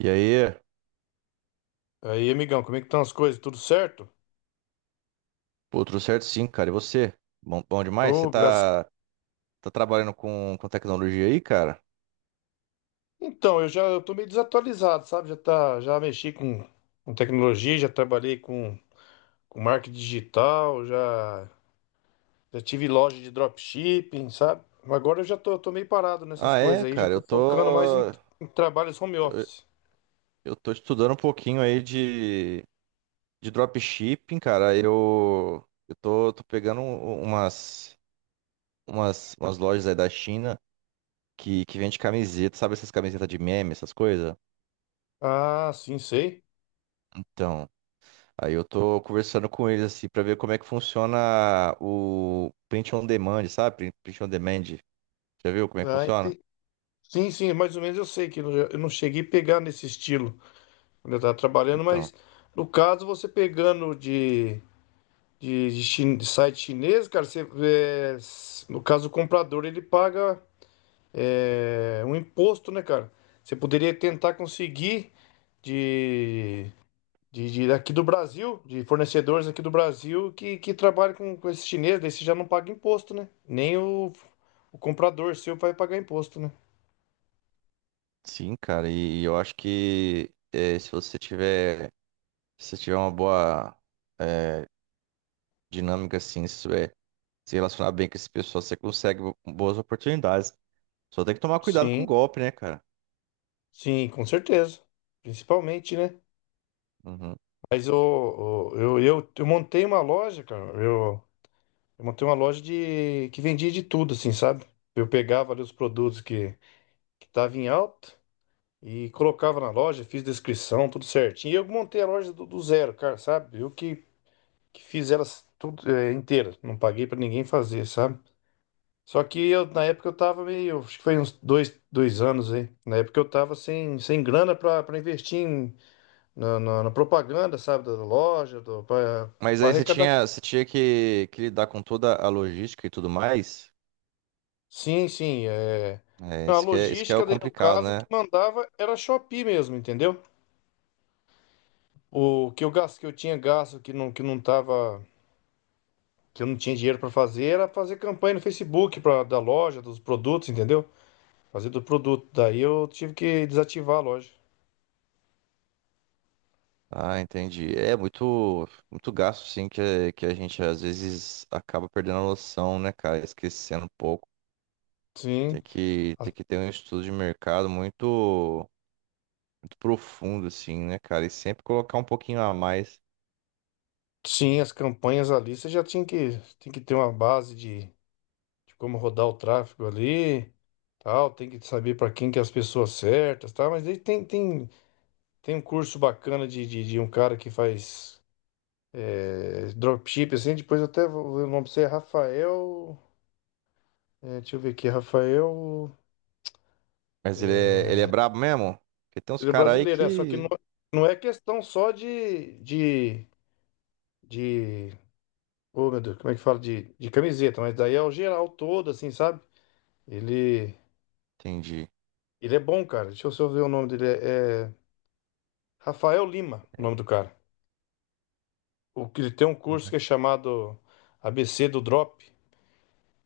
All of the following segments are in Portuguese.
E aí? Aí, amigão, como é que estão as coisas? Tudo certo? Pô, tudo certo sim, cara. E você? Bom, bom demais? Você Ô, graças. tá, tá trabalhando com tecnologia aí, cara? Então, eu tô meio desatualizado, sabe? Já tá, já mexi com tecnologia, já trabalhei com marketing digital, já, já tive loja de dropshipping, sabe? Mas agora eu já tô meio parado nessas Ah, coisas é, aí, já cara. tô focando mais em, em trabalhos home office. Eu tô estudando um pouquinho aí de dropshipping, cara. Eu tô, tô pegando umas, umas lojas aí da China que vende camiseta, sabe essas camisetas de meme, essas coisas? Ah, sim, sei. Então, aí eu tô conversando com eles assim pra ver como é que funciona o print on demand, sabe? Print on demand. Já viu como é que Ah, funciona? ente- Sim, sim, mais ou menos eu sei que eu não cheguei a pegar nesse estilo quando eu estava trabalhando, mas Então, no caso você pegando de de site chinês, cara, você, no caso o comprador ele paga um imposto, né, cara? Você poderia tentar conseguir de, de aqui do Brasil, de fornecedores aqui do Brasil que trabalham com esse chinês, daí você já não paga imposto, né? Nem o, o comprador seu vai pagar imposto, né? sim, cara, e eu acho que se você tiver, se você tiver uma boa eh, dinâmica, assim, se souber se relacionar bem com esse pessoal, você consegue boas oportunidades. Só tem que tomar cuidado com o Sim, golpe, né, cara? sim, com certeza. Principalmente, né? Uhum. Mas o- eu montei uma loja, cara. Eu montei uma loja de que vendia de tudo, assim, sabe? Eu pegava ali os produtos que tava em alta e colocava na loja, fiz descrição, tudo certinho. E eu montei a loja do zero, cara, sabe? Eu que fiz elas tudo inteira, não paguei pra ninguém fazer, sabe? Só que eu, na época eu tava meio, acho que foi uns dois, dois anos aí. Na época eu tava sem, sem grana pra, pra investir na propaganda, sabe? Da loja, do, pra, Mas pra aí arrecadar. Você tinha que lidar com toda a logística e tudo mais. Sim, sim. É, Não, a isso que é, isso que é o logística daí, no complicado, caso, que né? mandava era a Shopee mesmo, entendeu? O que eu gasto, que eu tinha gasto, que não tava, que eu não tinha dinheiro para fazer, era fazer campanha no Facebook pra, da loja, dos produtos, entendeu? Fazer do produto. Daí eu tive que desativar a loja. Ah, entendi. É muito, muito gasto, sim, que a gente às vezes acaba perdendo a noção, né, cara? Esquecendo um pouco. Sim, a- Tem que ter um estudo de mercado muito, muito profundo, assim, né, cara? E sempre colocar um pouquinho a mais. sim, as campanhas ali, você já tinha que, tem que ter uma base de como rodar o tráfego ali, tal, tem que saber para quem que é as pessoas certas, tá? Mas aí tem tem um curso bacana de um cara que faz dropship, assim, depois eu até vou ver o nome pra você, é Rafael. É, deixa eu ver aqui, Rafael. Mas ele é brabo mesmo? Porque tem uns Ele é caras aí brasileiro, é, só que que. não é questão só de. Oh, meu Deus, como é que fala? De camiseta, mas daí é o geral todo, assim, sabe? Ele, Entendi. ele é bom, cara. Deixa eu só ver o nome dele. É Rafael Lima, o nome do cara. Ele tem um curso que é Uhum. chamado ABC do Drop.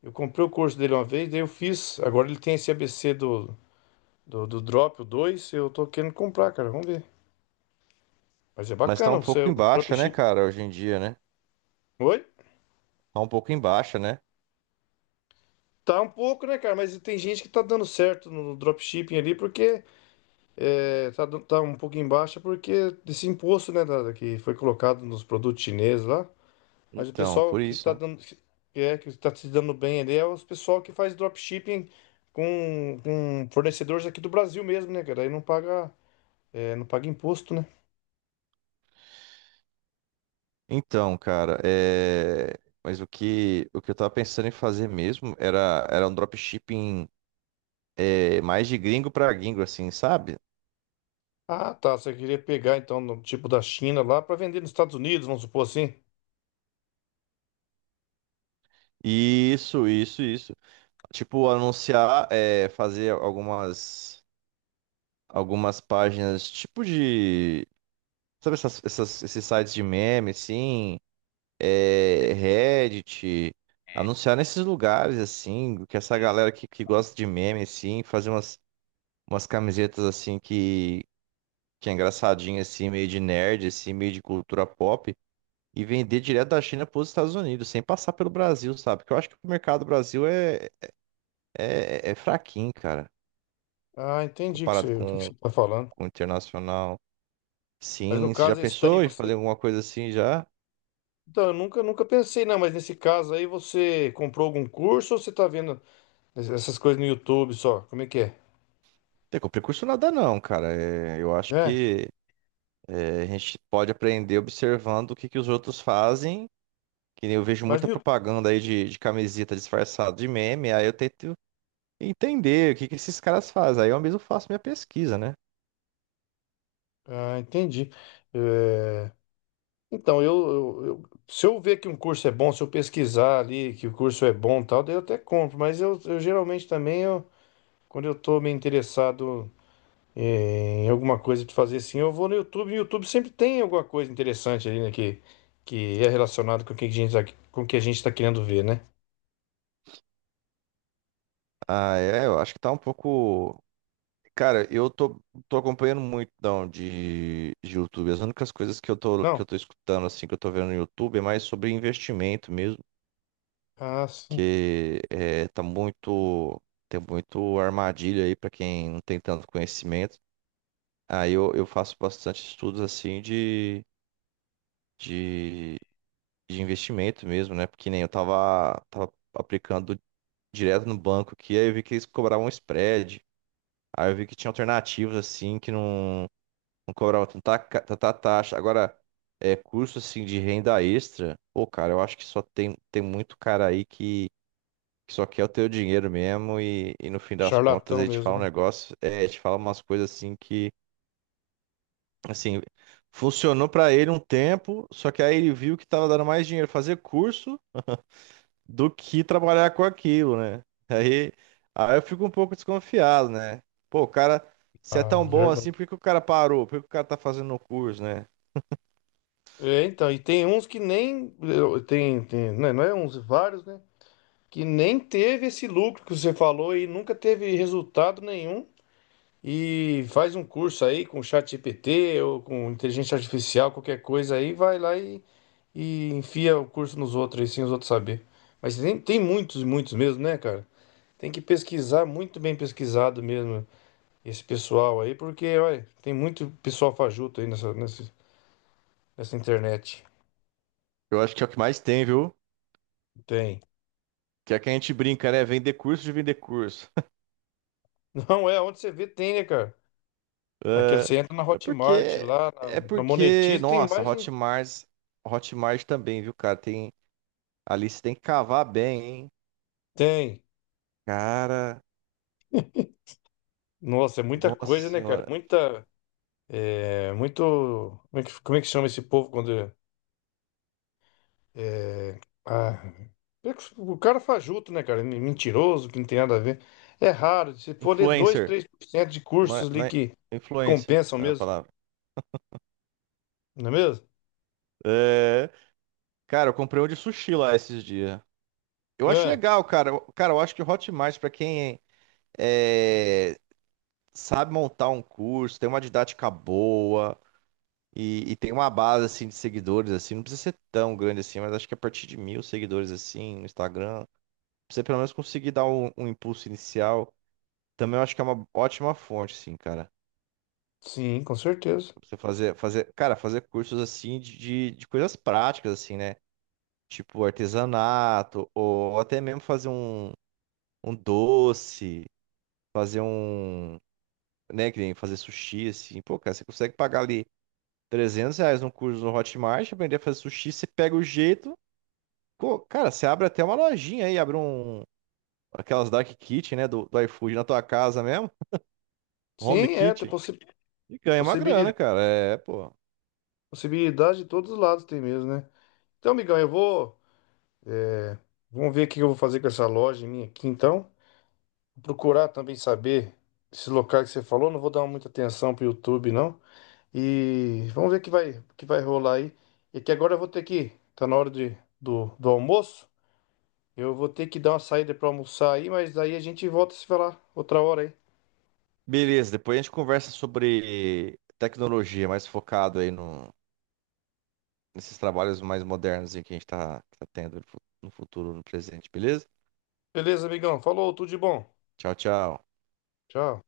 Eu comprei o curso dele uma vez, daí eu fiz. Agora ele tem esse ABC do Drop, o dois. Eu tô querendo comprar, cara. Vamos ver. Mas é Mas tá bacana, um você é pouco o em baixa, né, dropshipping. cara, hoje em dia, né? Oi? Tá um pouco em baixa, né? Tá um pouco, né, cara? Mas tem gente que tá dando certo no dropshipping ali, porque tá um pouco em baixa, porque desse imposto, né, da, que foi colocado nos produtos chineses lá. Mas o Então, pessoal por que isso, tá né? dando, que tá se dando bem ali é os pessoal que faz dropshipping com fornecedores aqui do Brasil mesmo, né, cara? Aí não paga, não paga imposto, né? Então, cara, mas o que eu tava pensando em fazer mesmo era, era um dropshipping mais de gringo pra gringo, assim, sabe? Ah, tá. Você queria pegar então no tipo da China lá para vender nos Estados Unidos, vamos supor assim. Isso, isso, isso. Tipo, anunciar, é, fazer algumas, algumas páginas, tipo de. Sabe essas, esses sites de meme, assim? É, Reddit. Anunciar nesses lugares, assim, que essa galera que gosta de meme, assim, fazer umas, umas camisetas, assim, que é engraçadinha, assim, meio de nerd, assim, meio de cultura pop, e vender direto da China para os Estados Unidos, sem passar pelo Brasil, sabe? Porque eu acho que o mercado do Brasil é fraquinho, cara, Ah, entendi comparado o que você está falando. com internacional. Mas no Sim, você já caso esse daí pensou em você, fazer alguma coisa assim já? então eu nunca, nunca pensei não. Mas nesse caso aí você comprou algum curso ou você está vendo essas coisas no YouTube só? Como é que é? Tem com precurso nada não, cara. É, eu acho É. que é, a gente pode aprender observando o que, que os outros fazem. Que nem eu vejo Mas muita no YouTube. propaganda aí de camiseta disfarçada de meme, aí eu tento entender o que, que esses caras fazem. Aí eu mesmo faço minha pesquisa, né? Ah, entendi. É, então se eu ver que um curso é bom, se eu pesquisar ali que o curso é bom, e tal, daí eu até compro. Mas eu geralmente também eu, quando eu estou me interessado é, em alguma coisa de fazer assim, eu vou no YouTube. O YouTube sempre tem alguma coisa interessante ali, né? Que é relacionado com o que a gente, tá- com o que a gente está querendo ver, né? Ah, é, eu acho que tá um pouco. Cara, eu tô, tô acompanhando muito não, de YouTube. As únicas coisas que eu Não? tô escutando, assim, que eu tô vendo no YouTube é mais sobre investimento mesmo Ah, sim. que é, tá muito, tem muito armadilha aí para quem não tem tanto conhecimento. Aí eu faço bastante estudos assim de, de investimento mesmo, né? Porque nem eu tava, tava aplicando direto no banco aqui, aí eu vi que eles cobravam um spread. Aí eu vi que tinha alternativas assim que não, não cobravam tanta, tanta taxa. Agora, é curso assim de renda extra, pô, cara, eu acho que só tem, tem muito cara aí que só quer o teu dinheiro mesmo e no fim das contas Charlatão ele te mesmo, fala um né? negócio, é, ele te fala umas coisas assim que, assim, funcionou pra ele um tempo, só que aí ele viu que tava dando mais dinheiro fazer curso do que trabalhar com aquilo, né? Aí, aí eu fico um pouco desconfiado, né? Pô, o cara, se é Ah, tão bom assim, verdade. por que que o cara parou? Por que que o cara tá fazendo o curso, né? É, então, e tem uns que nem. Eu- tem, tem, né, não é uns, vários, né? Que nem teve esse lucro que você falou e nunca teve resultado nenhum. E faz um curso aí com o ChatGPT ou com inteligência artificial, qualquer coisa aí, vai lá e enfia o curso nos outros aí, sem os outros saber. Mas tem, tem muitos, muitos mesmo, né, cara? Tem que pesquisar, muito bem pesquisado mesmo, esse pessoal aí, porque, olha, tem muito pessoal fajuto aí nessa internet. Eu acho que é o que mais tem, viu? Tem. Que é que a gente brinca, né? Vender curso de vender curso. Não é, onde você vê tem, né, cara? Naquela, É, você entra na é Hotmart, porque, lá é na porque, Monetize, tem nossa, mais de... Hotmart, Hotmart também, viu, cara? Tem, ali você tem que cavar bem, hein? Tem. Cara, Nossa, é muita nossa coisa, né, cara? senhora. Muita. É muito. Como é que chama esse povo quando. É, é, ah, é que o cara fajuto, né, cara? Mentiroso, que não tem nada a ver. É raro. Se for ler dois Influencer, três por cento de não é, cursos não ali é- que influencer compensam é a mesmo, palavra. não é mesmo? É, cara, eu comprei um de sushi lá esses dias. Eu acho É, legal, cara. Cara, eu acho que o Hotmart, pra quem é, sabe montar um curso, tem uma didática boa, e tem uma base assim de seguidores assim, não precisa ser tão grande assim, mas acho que a partir de 1.000 seguidores assim no Instagram, pra você pelo menos conseguir dar um, um impulso inicial. Também eu acho que é uma ótima fonte, assim, cara. sim, com certeza. Pra você fazer, fazer, cara, fazer cursos assim de coisas práticas, assim, né? Tipo artesanato, ou até mesmo fazer um, um doce, fazer um, né, que nem fazer sushi, assim. Pô, cara, você consegue pagar ali R$ 300 num curso no Hotmart, aprender a fazer sushi, você pega o jeito. Cara, você abre até uma lojinha aí, abre um. Aquelas Dark Kitchen, né? Do iFood na tua casa mesmo. Home Sim, é, tem Kitchen. possi E ganha uma possibilidade, grana, cara. É, pô. possibilidade de todos os lados tem mesmo, né? Então, amigão, eu vou. Vamos ver o que eu vou fazer com essa loja minha aqui, então. Procurar também saber esse local que você falou. Não vou dar muita atenção pro YouTube, não. E vamos ver o que vai rolar aí. É que agora eu vou ter que. Tá na hora do almoço. Eu vou ter que dar uma saída pra almoçar aí, mas aí a gente volta a se falar outra hora aí. Beleza, depois a gente conversa sobre tecnologia, mais focado aí no, nesses trabalhos mais modernos aí que a gente tá, tá tendo no no futuro, no presente, beleza? Beleza, amigão? Falou, tudo de bom. Tchau, tchau. Tchau.